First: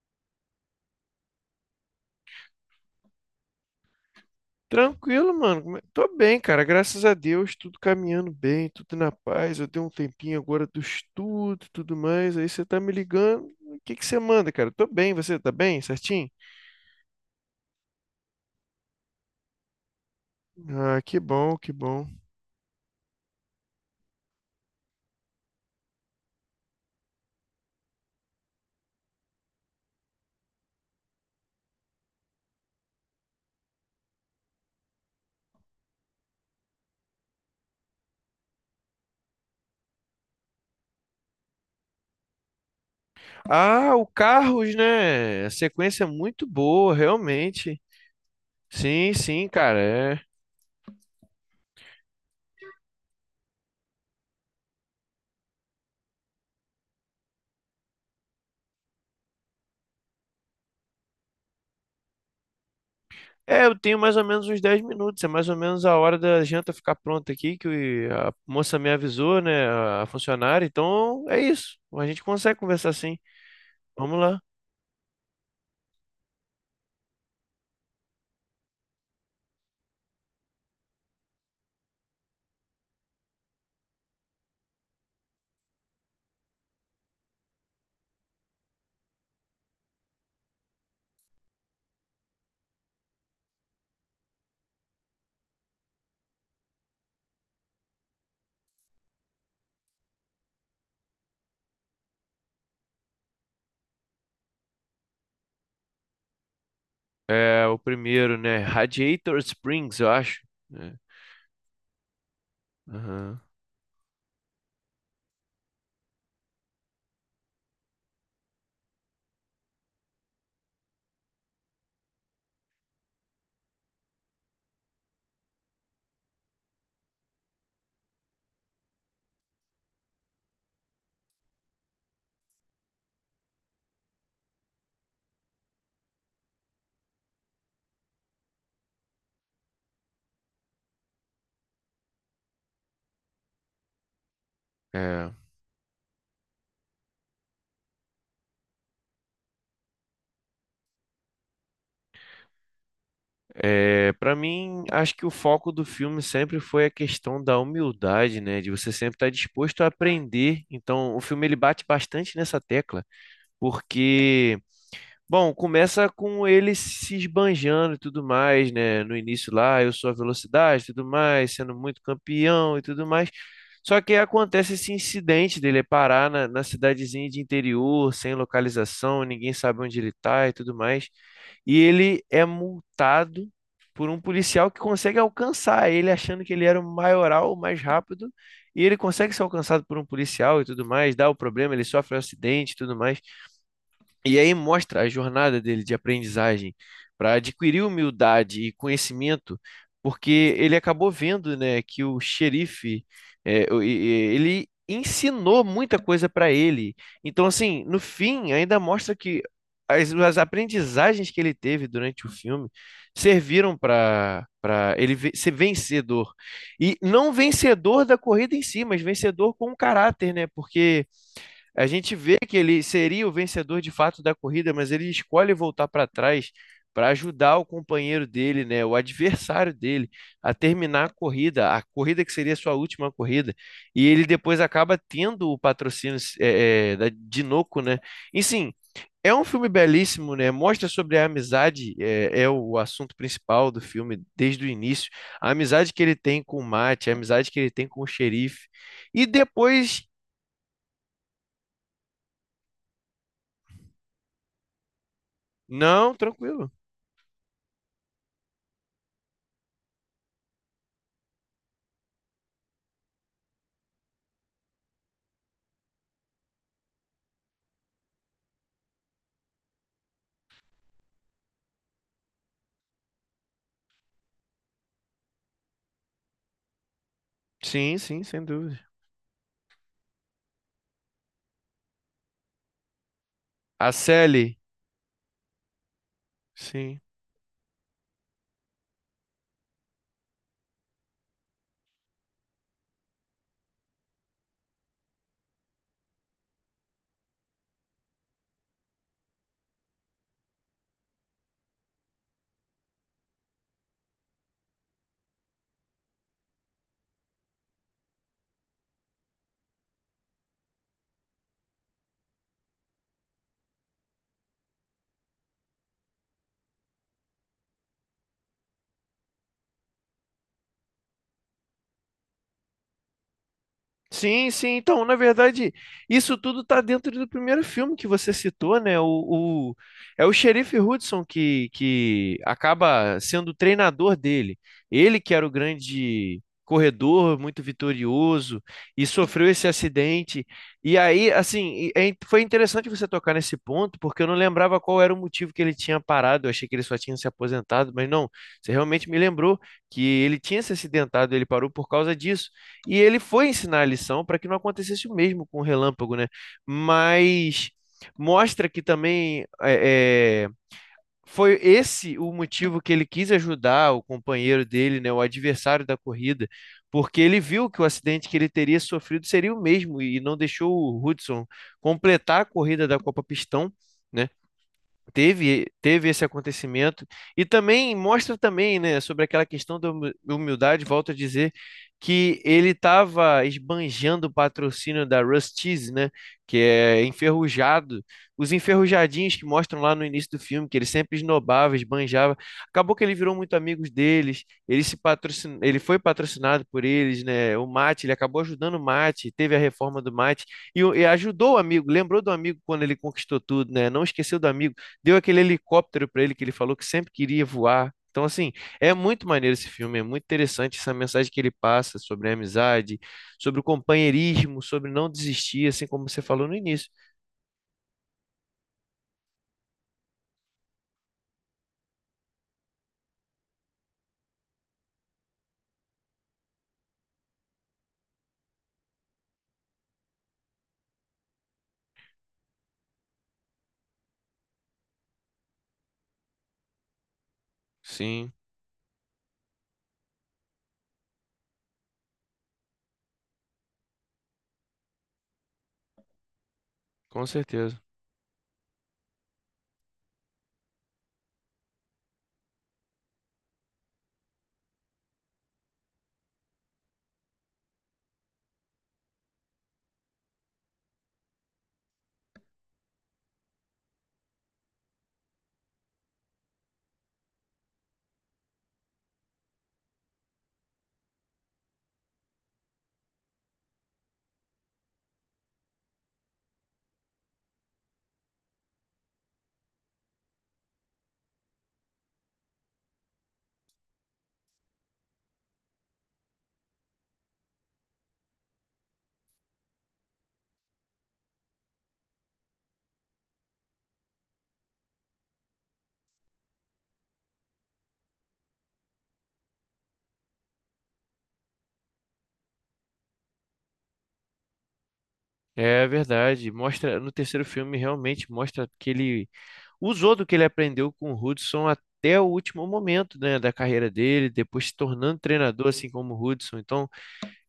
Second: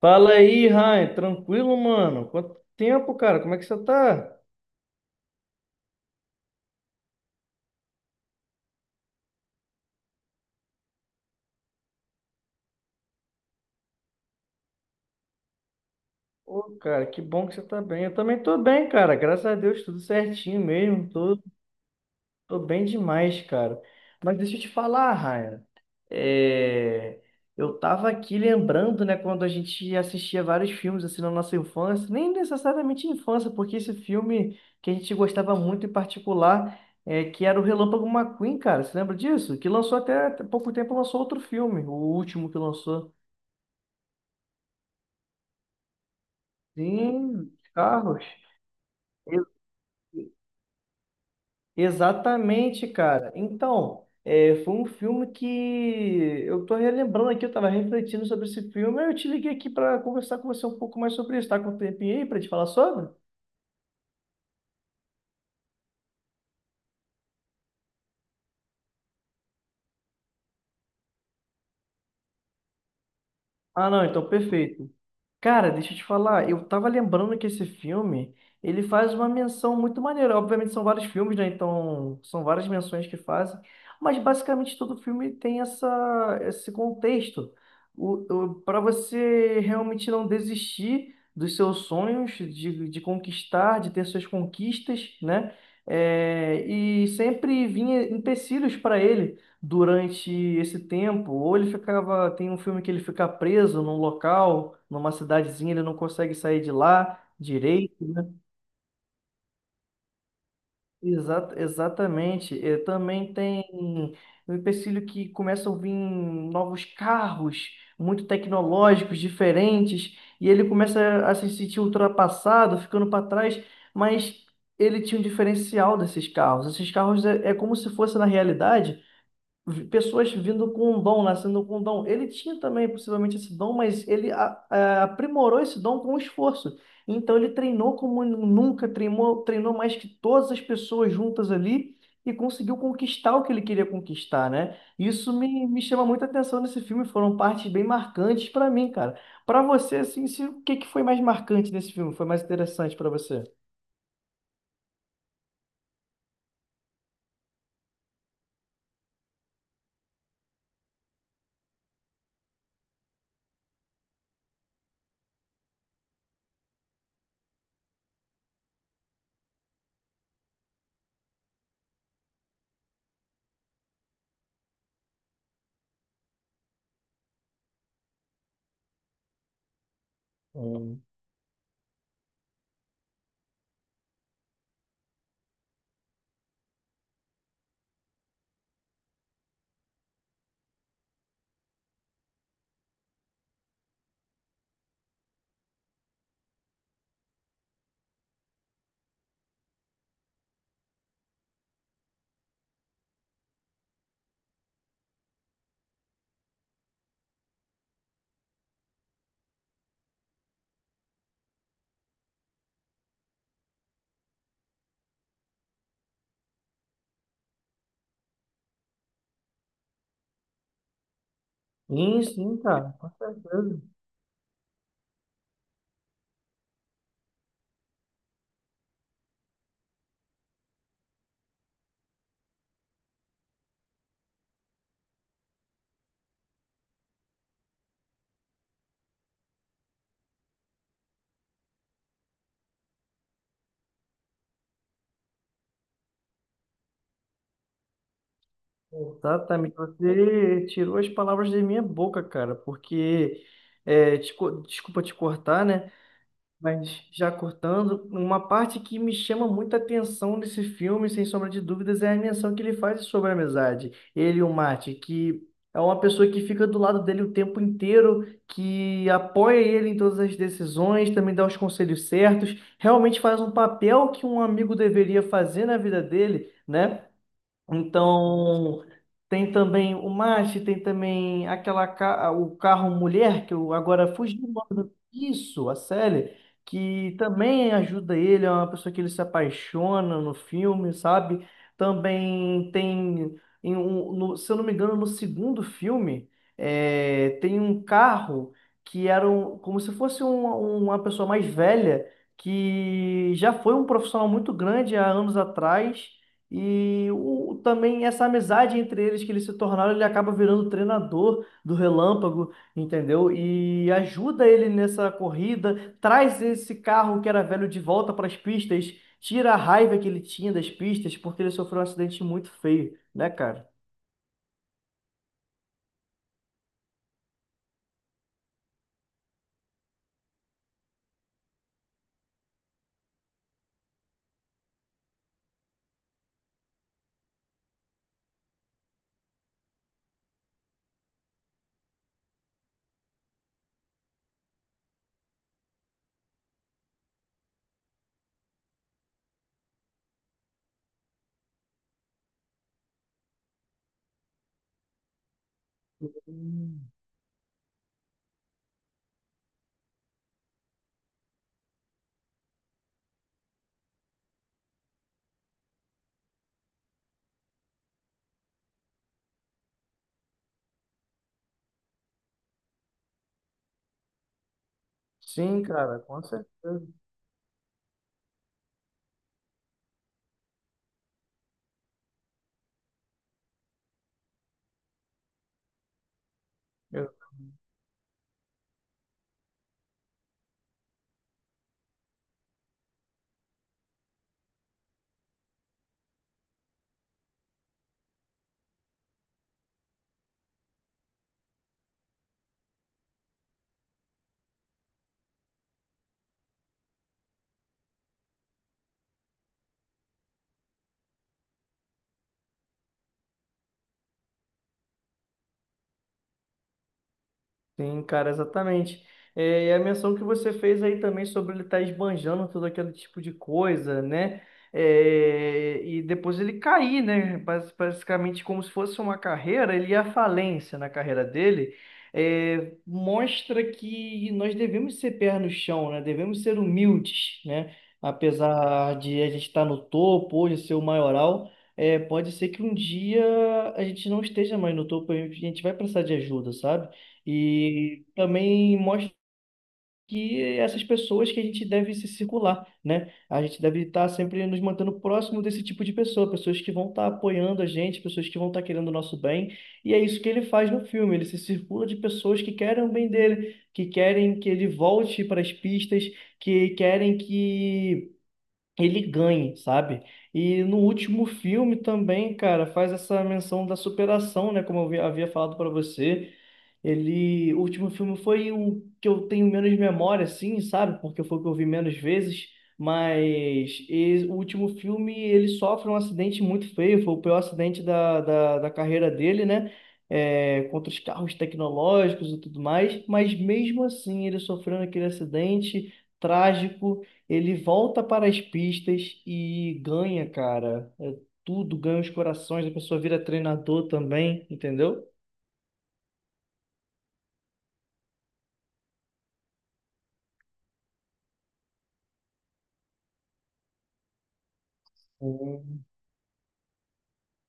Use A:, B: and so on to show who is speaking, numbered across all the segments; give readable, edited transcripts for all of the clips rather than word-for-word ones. A: Fala aí, Ryan. Tranquilo, mano? Quanto tempo, cara? Como é que você tá?
B: Tranquilo, mano. Tô bem, cara. Graças a Deus, tudo caminhando bem, tudo na paz. Eu dei um tempinho agora do estudo, tudo mais. Aí você tá me ligando. O que que você manda, cara? Tô bem, você tá bem, certinho?
A: Ô, cara, que bom que você tá bem. Eu também tô bem, cara. Graças a Deus, tudo certinho
B: Ah,
A: mesmo.
B: que bom, que bom.
A: Tô bem demais, cara. Mas deixa eu te falar, Ryan. É, Eu tava aqui lembrando, né, quando a gente assistia vários filmes assim na nossa infância, nem necessariamente infância, porque esse filme que a gente gostava muito em particular, que era o Relâmpago McQueen, cara. Você lembra disso? Que lançou até pouco tempo, lançou outro filme, o último que lançou.
B: Ah, o Carros, né? A sequência é muito boa,
A: Sim,
B: realmente.
A: Carros.
B: Sim, sim, cara. É.
A: Exatamente, cara. Então, foi um filme que eu tô relembrando aqui, eu tava refletindo sobre esse filme, aí eu te liguei aqui para conversar com você um pouco mais sobre isso. Tá com um tempinho aí para te falar sobre?
B: É, eu tenho mais ou menos uns 10 minutos, é mais ou menos a hora da janta ficar pronta aqui, que a moça me avisou, né, a funcionária, então é isso, a gente consegue conversar sim.
A: Ah, não,
B: Vamos
A: então
B: lá.
A: perfeito. Cara, deixa eu te falar, eu tava lembrando que esse filme, ele faz uma menção muito maneira. Obviamente são vários filmes, né? Então, são várias menções que fazem, mas basicamente todo filme tem esse contexto. O, para você realmente não desistir dos seus sonhos, de conquistar, de ter suas conquistas, né? É, e sempre vinha empecilhos para ele durante esse tempo, ou ele ficava. Tem um filme que ele fica preso num local, numa cidadezinha, ele não consegue sair de lá
B: É o
A: direito, né?
B: primeiro, né? Radiator Springs, eu acho. Né?
A: Exatamente. Eh, também
B: Aham.
A: tem o empecilho que começam a vir novos carros, muito tecnológicos, diferentes, e ele começa a se sentir ultrapassado, ficando para trás, mas ele tinha um diferencial desses carros. Esses carros é como se fosse na realidade pessoas vindo com um dom, nascendo com um dom. Ele tinha também possivelmente esse dom, mas ele aprimorou esse dom com esforço. Então ele treinou como nunca, treinou, treinou mais que todas as pessoas juntas ali e conseguiu conquistar o que ele queria conquistar, né?
B: É,
A: Isso me chama muita atenção nesse filme, foram partes bem marcantes para mim, cara. Para você, assim, se, o que que foi mais marcante nesse filme? Foi mais interessante para você?
B: Para mim, acho que o foco do filme sempre foi a questão da humildade, né? De você sempre estar disposto a aprender. Então, o filme ele bate bastante nessa tecla, porque, bom, começa com ele se esbanjando e tudo mais, né? No início lá, eu sou a velocidade e tudo mais, sendo muito campeão e tudo mais. Só que aí acontece esse incidente dele parar na cidadezinha de interior, sem localização, ninguém sabe onde ele tá e tudo
A: Hum.
B: mais. E ele é multado por um policial que consegue alcançar ele, achando que ele era o maioral, o mais rápido. E ele consegue ser alcançado por um policial e tudo mais, dá o problema, ele sofre um acidente e tudo mais. E aí mostra a jornada dele de aprendizagem para adquirir humildade e conhecimento, porque ele acabou vendo, né, que o xerife, é, ele ensinou muita coisa para ele. Então, assim, no fim, ainda mostra que as aprendizagens que ele teve durante o filme serviram para ele ser vencedor. E não vencedor da corrida em si, mas vencedor com caráter, né? Porque a gente
A: Sim,
B: vê que
A: sim,
B: ele
A: cara, com
B: seria o vencedor
A: certeza.
B: de fato da corrida, mas ele escolhe voltar para trás para ajudar o companheiro dele, né, o adversário dele, a terminar a corrida que seria sua última corrida. E ele depois acaba tendo o patrocínio da Dinoco, né? E sim, é um filme belíssimo, né? Mostra sobre a amizade, é o assunto principal do filme desde o início. A amizade que ele tem com o Mate, a amizade que ele tem com o xerife. E
A: Exatamente,
B: depois.
A: você tirou as palavras da minha boca, cara, porque, é, desculpa te cortar, né?
B: Não, tranquilo.
A: Mas já cortando, uma parte que me chama muita atenção nesse filme, sem sombra de dúvidas, é a menção que ele faz sobre a amizade. Ele e o Marty, que é uma pessoa que fica do lado dele o tempo inteiro, que apoia ele em todas as decisões, também dá os conselhos certos, realmente faz um papel que um amigo deveria fazer na vida dele, né?
B: Sim, sim, sem dúvida.
A: Então, tem também o Mach, tem também o carro mulher, que eu
B: A
A: agora fugi do
B: Sally,
A: nome do... Isso, a Sally,
B: sim.
A: que também ajuda ele, é uma pessoa que ele se apaixona no filme, sabe? Também tem, se eu não me engano, no segundo filme, tem um carro que era como se fosse uma pessoa mais velha, que já foi um profissional muito grande há anos atrás também essa amizade entre eles que eles se tornaram, ele acaba virando o treinador do Relâmpago, entendeu? E ajuda ele nessa corrida, traz esse carro que era velho de volta para as pistas, tira a raiva que ele tinha das pistas, porque ele sofreu um acidente muito feio, né, cara?
B: Sim, sim. Então, na verdade, isso tudo tá dentro do primeiro filme que você citou, né? O- É o xerife Hudson que acaba sendo o treinador dele. Ele que era o grande corredor, muito vitorioso, e sofreu esse acidente. E aí, assim, foi interessante você tocar nesse ponto, porque eu não lembrava qual era o motivo que ele tinha parado. Eu achei que ele só tinha se aposentado, mas não, você realmente me lembrou que ele tinha se acidentado, ele parou por causa disso. E ele foi ensinar a lição para que não acontecesse o mesmo com o Relâmpago, né? Mas mostra que também foi esse o motivo que ele quis ajudar o companheiro dele, né, o adversário da corrida, porque ele viu que o acidente que ele teria sofrido seria o mesmo e não deixou o Hudson completar a corrida da Copa Pistão, né?
A: Sim,
B: teve
A: cara,
B: teve
A: com
B: esse
A: certeza.
B: acontecimento e também mostra também, né, sobre aquela questão da humildade, volto a dizer que ele estava esbanjando o patrocínio da Rusty's, né, que é enferrujado, os enferrujadinhos que mostram lá no início do filme que ele sempre esnobava, esbanjava. Acabou que ele virou muito amigos deles, ele se patrocin... ele foi patrocinado por eles, né? O Mate, ele acabou ajudando o Mate, teve a reforma do Mate e ajudou o amigo, lembrou do amigo quando ele conquistou tudo, né? Não esqueceu do amigo. Deu aquele helicóptero para ele que ele falou que sempre queria voar. Então, assim, é muito maneiro esse filme, é muito interessante essa mensagem que ele passa sobre a amizade, sobre o companheirismo, sobre não desistir, assim como você falou no início.
A: Sim, cara, exatamente. É, e a menção que você fez aí também sobre ele estar esbanjando todo aquele tipo de coisa, né? É, e depois ele cair, né? Basicamente, como se fosse uma carreira, ele ia à falência na carreira dele. É, mostra que nós devemos ser pé no chão, né? Devemos ser humildes, né?
B: Sim,
A: Apesar de a gente estar no topo, hoje ser o maioral, é, pode ser que um dia a gente não esteja mais no topo, a gente vai precisar de ajuda, sabe?
B: com certeza.
A: E também mostra que essas pessoas que a gente deve se circular, né? A gente deve estar sempre nos mantendo próximo desse tipo de pessoa, pessoas que vão estar apoiando a gente, pessoas que vão estar querendo o nosso bem. E é isso que ele faz no filme, ele se circula de pessoas que querem o bem dele, que querem que ele volte para as pistas, que querem que ele ganhe, sabe? E no último filme também, cara, faz essa menção da superação, né? Como eu havia falado para você. Ele, o último filme foi o que eu tenho menos memória, assim, sabe? Porque foi o que eu vi menos vezes. Mas o último filme ele sofre um acidente muito feio, foi o pior acidente da carreira dele, né? É, contra os carros tecnológicos e tudo mais. Mas mesmo assim, ele sofrendo aquele acidente trágico. Ele volta para as pistas e ganha, cara. É tudo, ganha os corações, a pessoa vira treinador também, entendeu?
B: É verdade. Mostra, no terceiro filme realmente mostra que ele usou do que ele aprendeu com o Hudson até o último momento, né, da carreira dele, depois se tornando treinador,
A: Sim,
B: assim como o Hudson. Então,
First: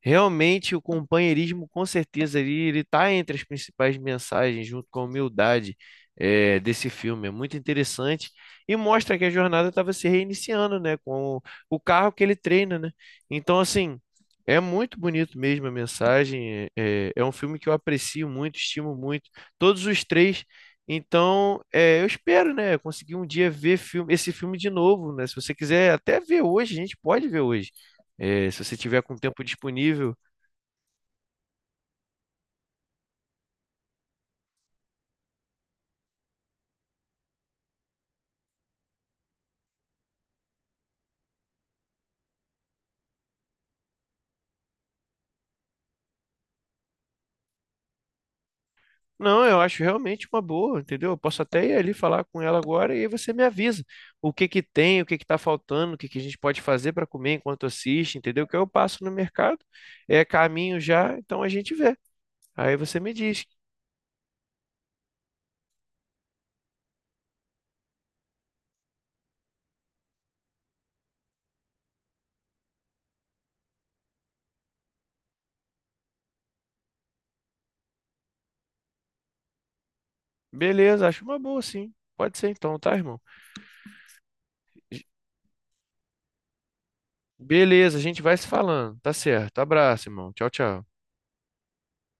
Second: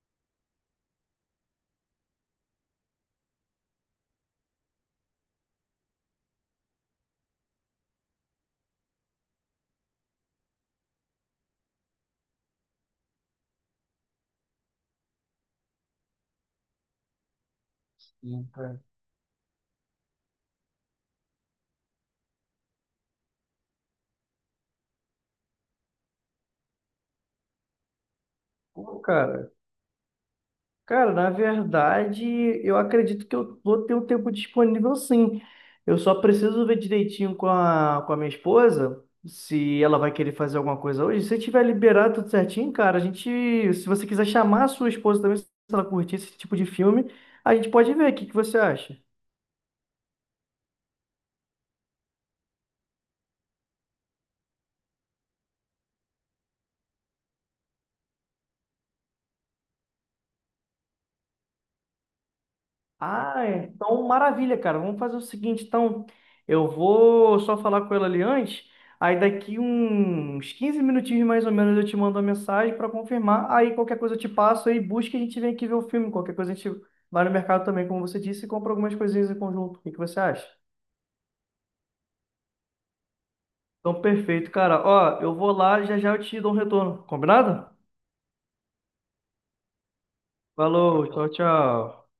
B: realmente, o companheirismo, com certeza, ele está entre as principais mensagens, junto com a humildade, desse filme. É muito interessante e mostra que a jornada estava se reiniciando, né? Com o carro que ele treina, né? Então, assim, é muito bonito mesmo a mensagem. É um filme que eu aprecio
A: sim,
B: muito,
A: cara.
B: estimo muito, todos os três. Então, eu espero, né, conseguir um dia ver filme, esse filme de novo, né? Se você quiser até ver hoje, a gente pode ver hoje. Se você
A: Pô,
B: tiver com tempo
A: cara.
B: disponível.
A: Cara, na verdade, eu acredito que eu vou ter um tempo disponível sim. Eu só preciso ver direitinho com a minha esposa se ela vai querer fazer alguma coisa hoje. Se tiver liberado tudo certinho, cara, se você quiser chamar a sua esposa também, se ela curtir esse tipo de filme, a gente pode ver. O que que você acha?
B: Não, eu acho realmente uma boa, entendeu? Eu posso até ir ali falar com ela agora e aí você me avisa o que que tem, o que que tá faltando, o que que a gente pode fazer para comer enquanto assiste, entendeu? Que eu passo no mercado, é caminho já, então a gente vê. Aí você me
A: Ah,
B: diz.
A: é. Então maravilha, cara. Vamos fazer o seguinte, então. Eu vou só falar com ela ali antes. Aí daqui uns 15 minutinhos mais ou menos eu te mando uma mensagem para confirmar. Aí qualquer coisa eu te passo aí busca e a gente vem aqui ver o filme. Qualquer coisa a gente vai no mercado também, como você disse, e compra algumas coisinhas em conjunto. O que que você acha?
B: Beleza, acho uma boa, sim. Pode ser então, tá, irmão?
A: Então, perfeito, cara. Ó, eu vou lá, já já eu te dou um retorno. Combinado?
B: Beleza, a gente vai se falando. Tá certo. Abraço, irmão. Tchau, tchau.
A: Falou, tchau, tchau.